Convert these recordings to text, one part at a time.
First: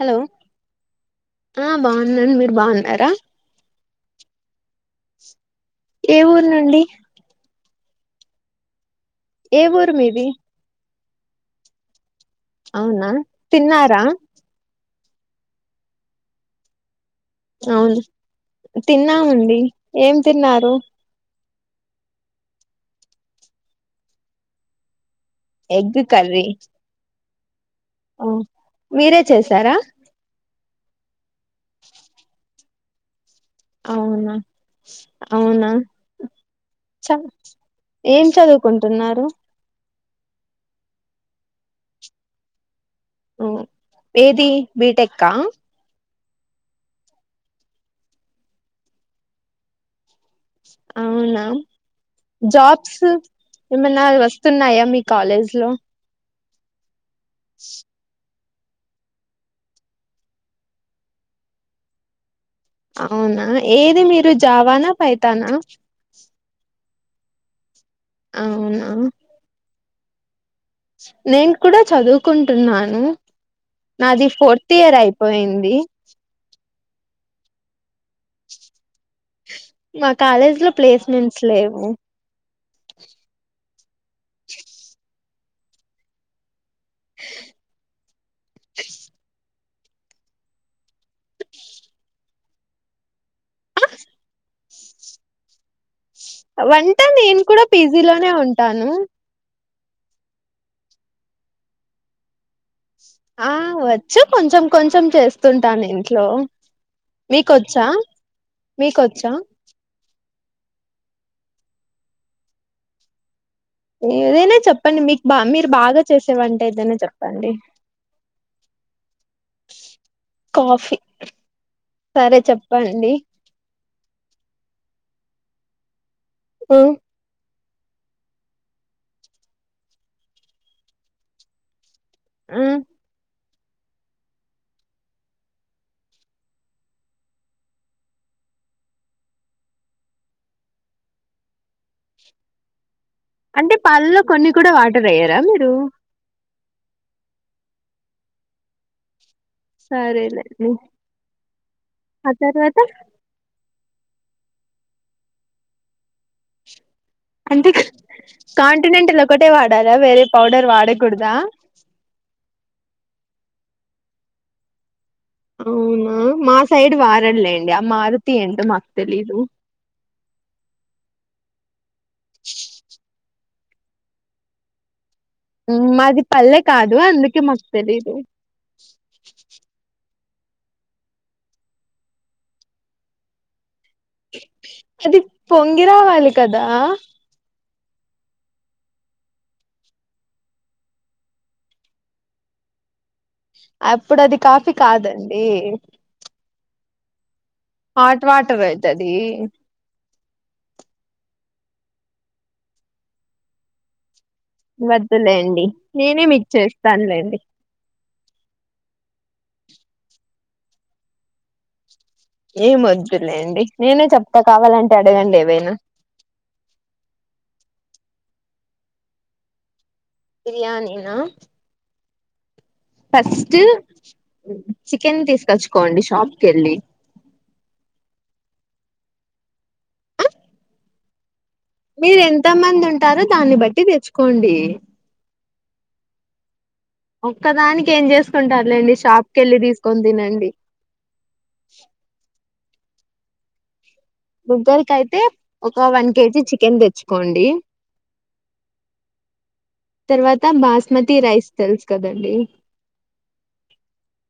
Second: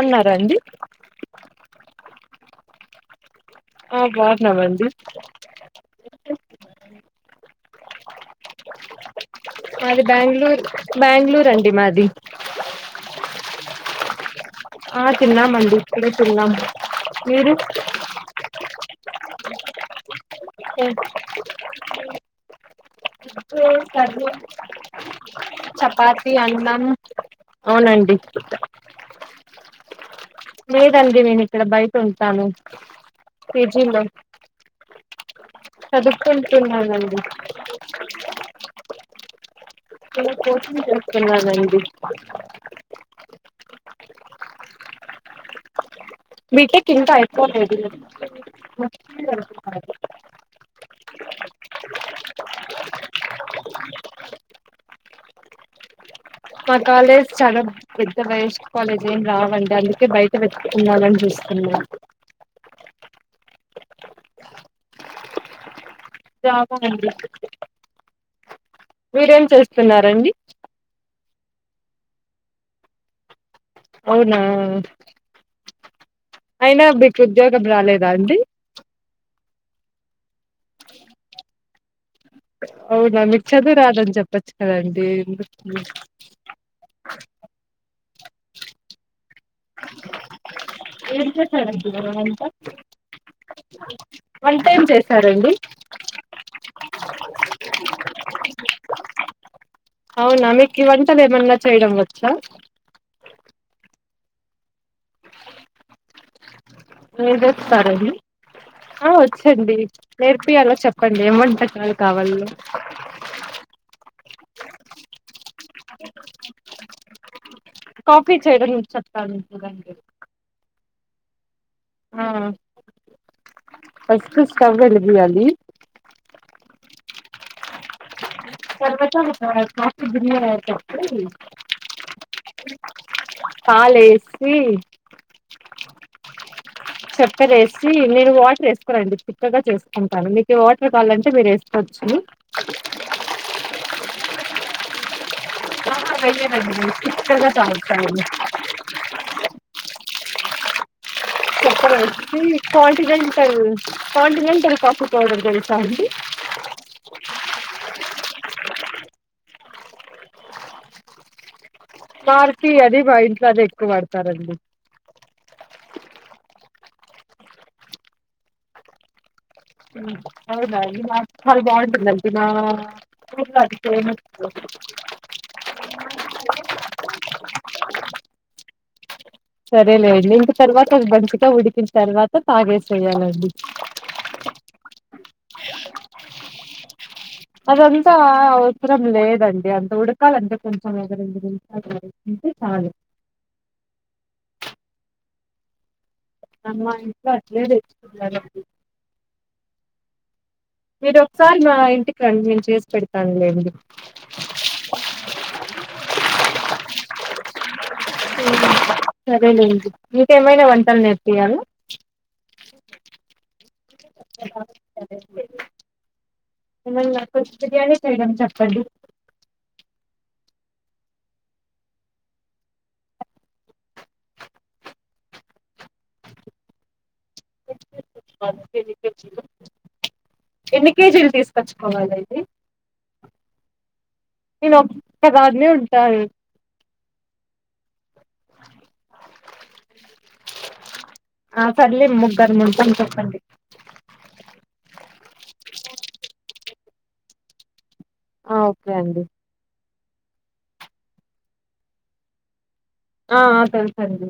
Hello అండి ఆ బాగున్నాను మీరు బాగున్నారా ఆ బాగున్నామండి ఏ ఊరు నుండి ఏ ఊరు మాది మీది బెంగళూరు బెంగళూరు అండి మాది అవునా తిన్నారా ఆ తిన్నామండి ఇప్పుడే తిన్నాము మీరు అవును తిన్నామండి ఏం తిన్నారు అ మేము కర్రీ ఎగ్ చపాతి అన్నం అవునండి ఆ మీరే చేసారా లేదండి నేను ఇక్కడ బయట ఉంటాను పీజీలో అవునా అవునా చ చదువుకుంటున్నానండి ఏం చదువుకుంటున్నారు నేను కోచింగ్ చేసుకున్నానండి ఏది బీటెక్కా బీటెక్ ఇంకా అయిపోలేదు అవునా జాబ్స్ ఏమన్నా వస్తున్నాయా మీ కాలేజ్ లో మా కాలేజ్ చాలా పెద్ద వేస్ట్ కాలేజ్ ఏం రావండి అందుకే బయట వెతుక్కోవాలని చూస్తున్నా అవునా ఏది మీరు జావానా పైథానా రామ అండి అవును మీరేం చేస్తున్నారండి నేను కూడా చదువుకుంటున్నాను నాది అవునా ఫోర్త్ ఇయర్ అయిపోయింది అయినా మీకు ఉద్యోగం రాలేదా అండి మా కాలేజ్ లో ప్లేస్మెంట్స్ లేవు అవునా మీకు చదువు రాదని చెప్పచ్చు కదండి ఎందుకు [inaudible] ఏం చేస్తున్నారండీ వాళ్ళంతా వంటేమ్ చేసారండి వంట నేను కూడా పీజీలోనే ఉంటాను అవునా మీకి వంటలు ఏమన్నా చేయడం వచ్చా ఆ వచ్చు కొంచెం కొంచెం చేస్తుంటాను ఇంట్లో ఎం మీకొచ్చా చేస్తారండి ఆ మీకొచ్చా వచ్చండి నేర్పియాల చెప్పండి ఏం వంటకాలు కావాలి ఏదైనా చెప్పండి మీకు బా మీరు బాగా చేసేవంట ఏదైనా చెప్పండి కాఫీ చేయడం వచ్చు అని చెప్తానండి కాఫీ సరే చెప్పండి ఫస్ట్ స్టవ్ వెలిగియ్యాలి హ తర్వాత ఒక ప్లాస్టిక్ గిన్నె లో పెట్టీ మ్మ్ పాలేసి చెక్కెరేసి నేను వాటర్ వేసుకోనండి చిక్కగా చేసుకుంటాను మీకు వాటర్ కావాలంటే మీరు వేసుకోండి [inaudible] అంటే పాలల్లో కొన్ని కూడా వాటరేయ్యరా మీరు ఆ చిక్కగా తాగుతాండీ సరే లేండి చక్కెర వేసి కాంటినెంటల్ కాఫీ పౌడర్ తెలుసా అండి అంటే కాంటినెంటల్ ఒకటే వాడాలా వేరే పౌడర్ వాడకూడదా మారుతి అదే మా ఇంట్లో అదే ఎక్కువ వాడతారండి అవునా మా సైడ్ వాడరు లెండి ఆ మారుతి ఏంటో మాకు తెలీదు అవునా అండి మాది బాగుంటుందండి మా ఊర్లో అది ఫేమస్ ఉమ్, మాది పల్లె కాదు అందుకే మాకు తెలీదు దీనికి తర్వాత మంచిగా ఉడికిన తర్వాత తాగేసేయాలండి అది పొంగి రావాలి కదా అదంతా అవసరం లేదండి అంత ఉడకాలంటే కొంచెం ఒక రెండు నిమిషాల వరకుంటే చాలు అప్పుడు అది కాఫీ కాదండి మా ఇంట్లో అట్లనే హాట్ తెచ్చుకున్నారండి వాటర్ అయితది మీరు సారి మా ఇంటికి రండి నేను చేసి పెడతానులేండి వదులేండి నేనే మీకు చేస్తానులేండి ఉ సరేలేండి మీకేమైనా వంటలు నేర్పియ్యాలా ఏం వద్దులేండి నేనే చెప్తా కావాలంటే అడగండి ఏవైనా [inaudible] చేయడం చెప్పండి. బిర్యానీ నా. ఫస్ట్ చికెన్ తీసుకొచ్చుకోండి. షాప్ కెళ్ళి. వన్ కేజీ చికెన్, ఎన్ని కేజీలు తీస్. మీరు ఎంత మంది ఉంటారో. దాన్ని బట్టి తెచ్చుకోండి. బాగానే ఉంటారు. ఒక్కదానికి ఏం చేసుకుంటారులేండి షాప్ కెళ్ళి తీసుకొని తినండి ఆ సర్లే ముగ్గరు ముగ్గురు మందం చెప్పండి. ముగ్గురి కయితే ఒక వన్ కేజీ చికెన్ తెచ్చుకోండి. ఆ ఓకే అండి. తర్వాత బాస్మతి రైస్ తెలుసు కదండి. ఆ తెలుసండి.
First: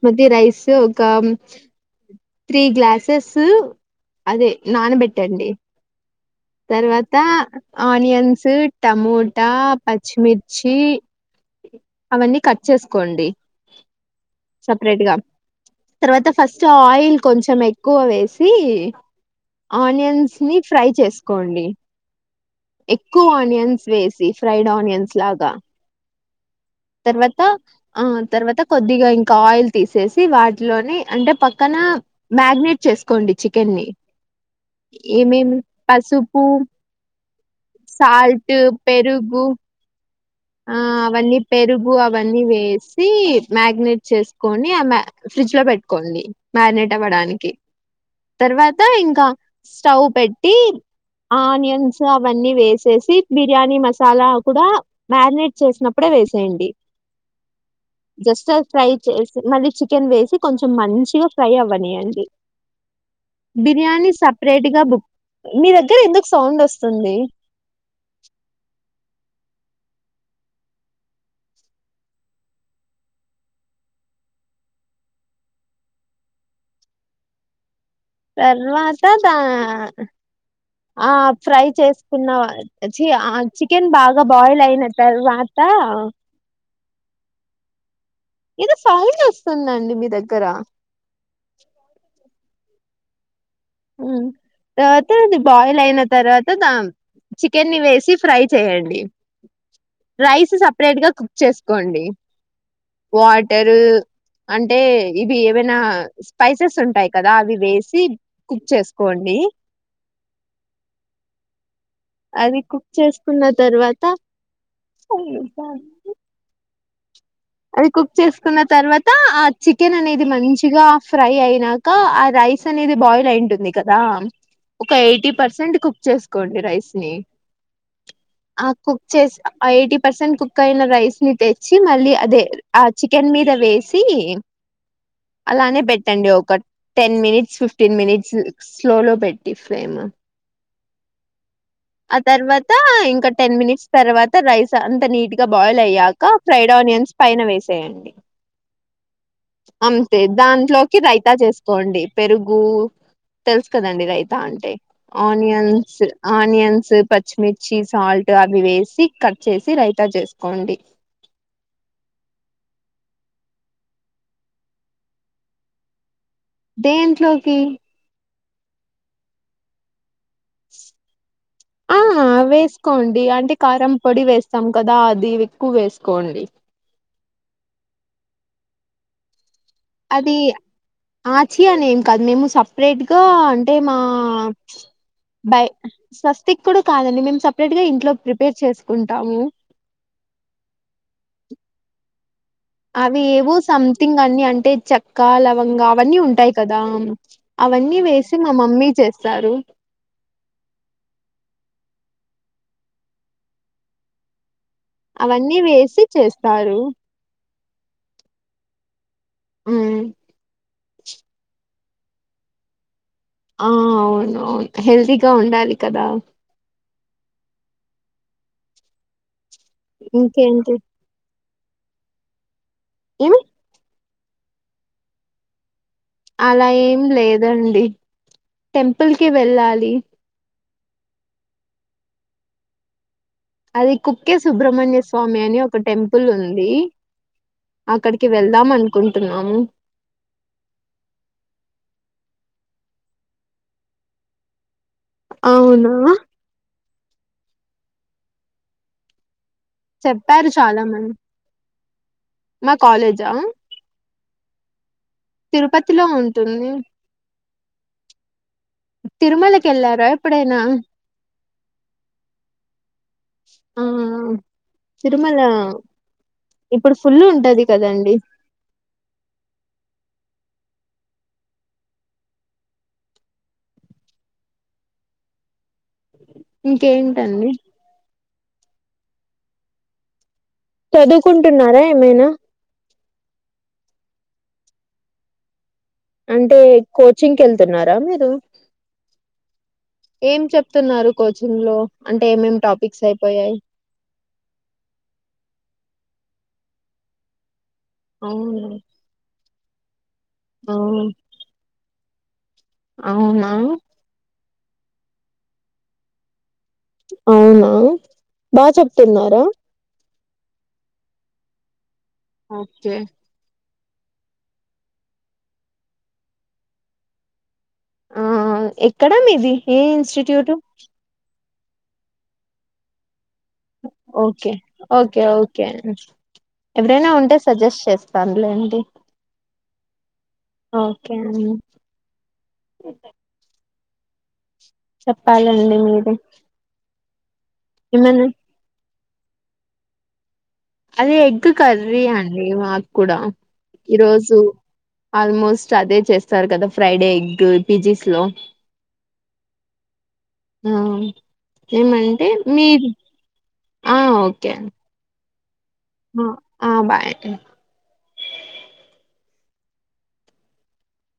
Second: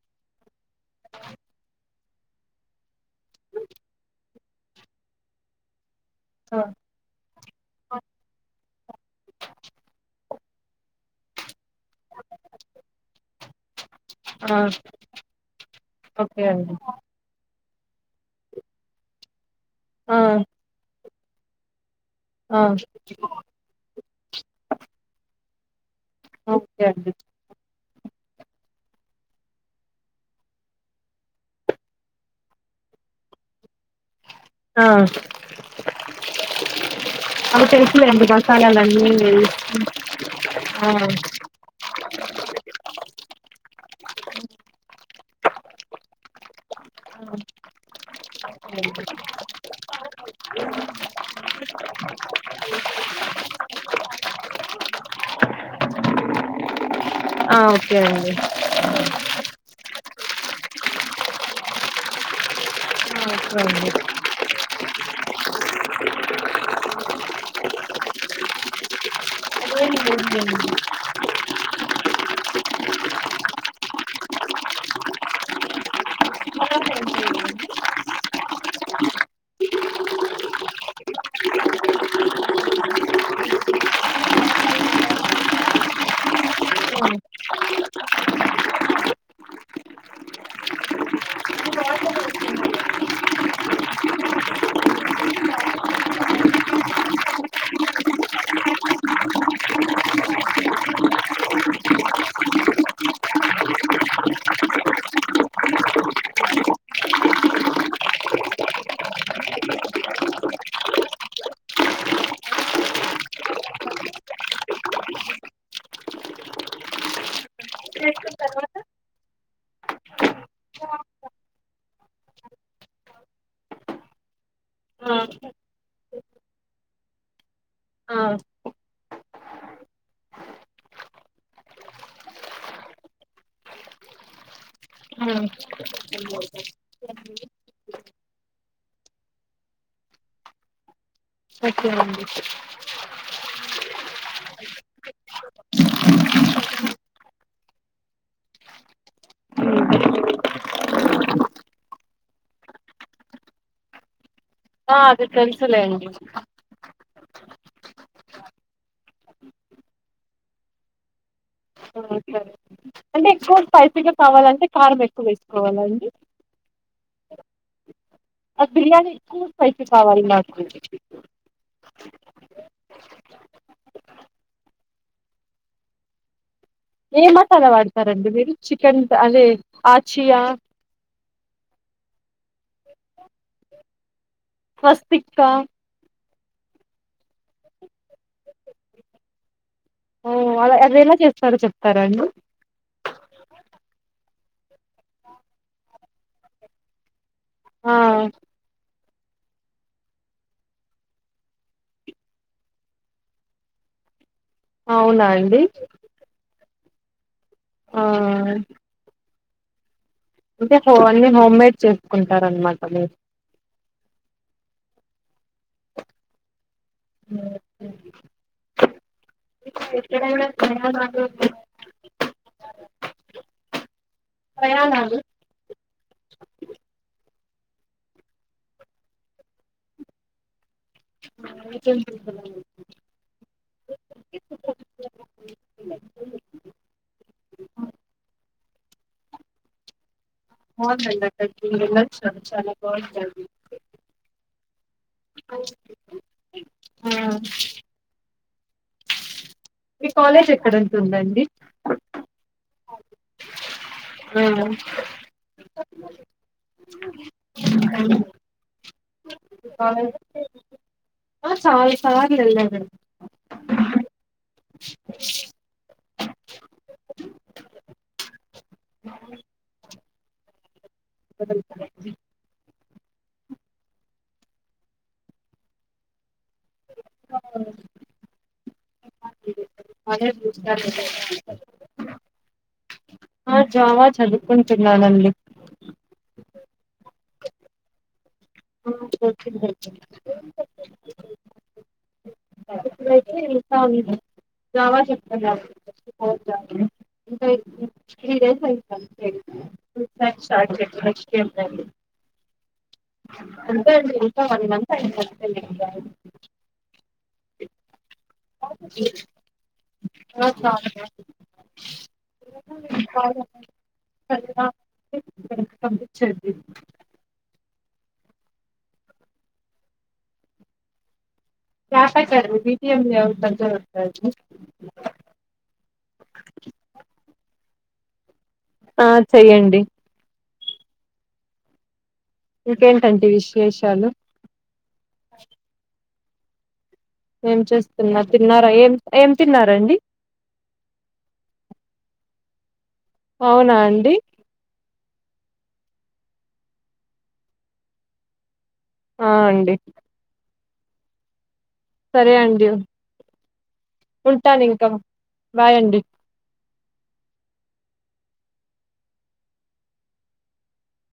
కొద్దిగ రైస్ ఒక. త్రీ గ్లాసెస్ అదే నానబెట్టండి. ఆ తర్వాత ఆనియన్స్ టమోటా పచ్చిమిర్. వచ్చి, అవన్నీ కట్ చేసుకోండి. ఆ, సపరేట్గా, తర్వాత ఓకే ఫస్ట్ అండి ఆయిల్ కొంచం ఎ. ఎక్కువ వేసి ఆ ఆనియన్స్ ని ఫ్రై చేసుకోండి. ఆ ఎక్కువ ఆనియన్స్ వేసి ఫ్రైడ్ ఆనియన్స్ లాగా. ఆ తర్వాత. ఆ తర్వాత కొద్దిగా ఇంకా ఆయిల్ తీసేసి, వాటిలోని అంటే పక్కన మ్యాగ్నెట్. చేసుకోండి చికెన్ని, ఆ ఏమేమి పసుపు. సాల్ట్ పెరుగు [inaudible] ఆ అవన్నీ పేరు. గు, అవన్నీ వేసి మ్యాగ్నెట చేసుకొని, ఫ్రిడ్జ్ లో పెట్టుకోండి మ్యాగ్నెట్. టడానికి, తర్వాత ఇంకా స్టవ్ పెట్టి. ఆనియన్స్ అవన్నీ వేసేసి బిర్యానీ మసాలా కూడా. మ్యారినేట్ చేసినప్పుడే వేసేయండి ఆ ఓకే అండి ఆ జస్ట్ ఫ్రై చేసి మళ్ళీ చే. చికెన్ వేసి కొంచెం మంచిగా ఫ్రై అవ్వనీయండి. ఓకే అండి బిర్యానీ సపరేట్ గా బుక్. మీ దగ్గర ఎందుకు సౌండ్ వస్తుంది. [inaudible] తర్వాత తా. ఆ ఫ్రై చేసుకున్న చి చికెన్ బాగా బాయిల్ అయిన తర్వాత. [inaudible] ఏదో [unintelligible] వస్తుందండి మీ దగ్గర. హూ, తర్వాత అది బాయిల్ అయిన తర్వాత దా. చికెన్ని ని వేసి ఫ్రై చేయండి. రైస్ సపరేట్ గా కుక్ చేసుకోండి, వాటరు. అంటే ఇవి ఏవైనా స్పైసెస్ ఉంటాయి. కదా అవి వేసి. కుక్ చేసుకోండి. అది కుక్ చేసుకున్న తర్వాత [unintelligible] అది కుక్ చేసుకున్న తర్వాత ఆ చికెన్ అనేది మంచిగా ఫ్రై అయినాక ఆ రై. రైస్ అనేది బాయిల్ అయింటుంది కదా. ఒక ఎయిటీ పర్సెంట్ కుక్ చేసుకోండి రైస్ ని ఆ కుక్ చేసి ఎయిటీ పర్సెంట్ కుక్ అయిన రైస్ని తెచ్చి మళ్ళీ అదే ఆ చికెన్ మీద వేసి అలానే పెట్టండి ఒక టెన్ మినిట్స్ ఫిఫ్టీన్ మినిట్స్ స్లోలో పెట్టి ఫ్లేమ్ ఒకే ఆ అండి తర్వాత ఇంకా టెన్ మినిట్స్ తర్వాత రైస్ అంతా నీట్ గా బాయిల్ అయ్యాక ఫ్రైడ్ ఆనియన్స్ పైన వేసేయండి అంతే దాంట్లోకి రైతా చేసుకోండి పెరుగు తెలుసు కదండి రైతా అంటే ఆ అది తెలుసులే ఆనియన్స్ అండి ఆనియన్స్ పచ్చిమిర్చి సాల్ట్ అవి వేసి కట్ చేసి రైతా చేసుకోండి ఆ, సరే అంటే ఎక్కువ స్పైసీ గా కావాలంటే కారం ఎక్కువ వేసుకోవాలండి దేంట్లోకి అది బిర్యానీకూ స్పైసి కావాలి నాకు ఆ వేసుకోండి అంటే కారం పొడి వేస్తాం కదా అది ఎక్కువ వేసుకోండి ఏ మసాలా వాడతారండి మీరు చికెన్ అదే ఆచియా ఆచి అని ఏం కాదు మేము సపరేట్ గా అంటే మా స్వస్తికా బయ్ సస్ క్ కూడా కాదండి మేము సపరేట్ గా ఇంట్లో ప్రిపేర్ చేసుకుంటాము వాళ్ళ అద ఎలా చేస్తారో చెప్తారా అండి అవి ఏవో సంథింగ్ అన్ని అంటే చెక్క లవంగా అవన్నీ ఉంటాయి కదా ఆ అవన్నీ వేసి మా మమ్మీ చేస్తారు అవునా అవన్నీ అండి వేసి చేస్తారు ఆ ఉ అంటే హో అన్ని హోమ్ మేడ్ చేసుకుంటారనమాట మీరు ఆ అవును అవును హెల్తీగా ఉండాలి కదా ఇక్కడ కూడా ఇంకేంటి [unintelligible] ఎమి ప్రయాణాలు అలా ఏం లేదండి టెంపుల్కి వెళ్ళాలి అ అది కుక్కే సుబ్రమణ్య స్వామి అని ఒక టెంపుల్ ఉంది అక్కడికి వెళ్దాం అనుకుంటున్నాము బాంటుందండి మేము వెళ్ళిచ్చినం చాలా బాంటది అవునా ఆ మీ కాలేజ్ చెప్పారు ఎక్కడ చాలా మంది ఉంటుందండి మా కాలేజా ఆ తిరుపతిలో ఉంటుంది అ తిరుమలకి వెళ్లార ఎప్పుడైనా ఆ చాలా సార్లు వెల్లాం ఆ అ తిరుమల ఇప్పుడు ఫుల్ ఉంటది కదండి ఇంకేంటండి అదే [unintelligible] చదువుకుంటున్నారా ఏమైనా ఆ జావా చదువుకుంటున్నానండి అంటే కోచింగ్ కి వెళ్తున్నారా మీరు ఏం చెప్తున్నారు కోచింగ్ లో అంటే ఏమేం టాపిక్స్ అయిపో ఇప్పుడైతే ఇంకా జావా చెప్తున్నారు కొర్స్ [unintelligible] ఫిఫ్టీ డేస్ అవును అయింది అంతే క్లాస్ స్టార్ట్ ఆ చేస్తే నెక్స్ట్ ఎంటాండి అవునా ఇంకా వన్ మంత్ అయింది అంతే నిను జాయిన్ అయ్యి అవునా బాగా చెప్తున్నారా ఓకే అండి ఓకే పంపిచ్చండి ఆ ఎక్కడ ఇది ఏ ఇన్ స్టిట్యూట్ చాప [unintelligible] బిపి ఎం లేవ్ ఓకే ఓకే ఓకే ఎవరైనా ఉంటే సజెస్ట్ చేస్తాను ఆ చెయ్యండి ఓకే అన్ని ఇంకేంటండి విశేషాలు చెప్పాలండి మీరే ఏం చేస్తున్న ఏమన్నా తిన్నారా ఏం ఏం తిన్నారాండి అదే ఎగ్ కర్రీ అండి మా కూడా అవునా అండి ఈరోజు ఆల్మోస్ ట్ అదే చేస్తారు కదా ఫ్రైడ్ ఎగ్ పిజీస్ లో ఆ అండి ఆ ఏమంటే సరే అండి మీర్ ఆ ఓకే ఉంటాను ఇంకా బాయ్ అండి ఆ ఆ బాయ్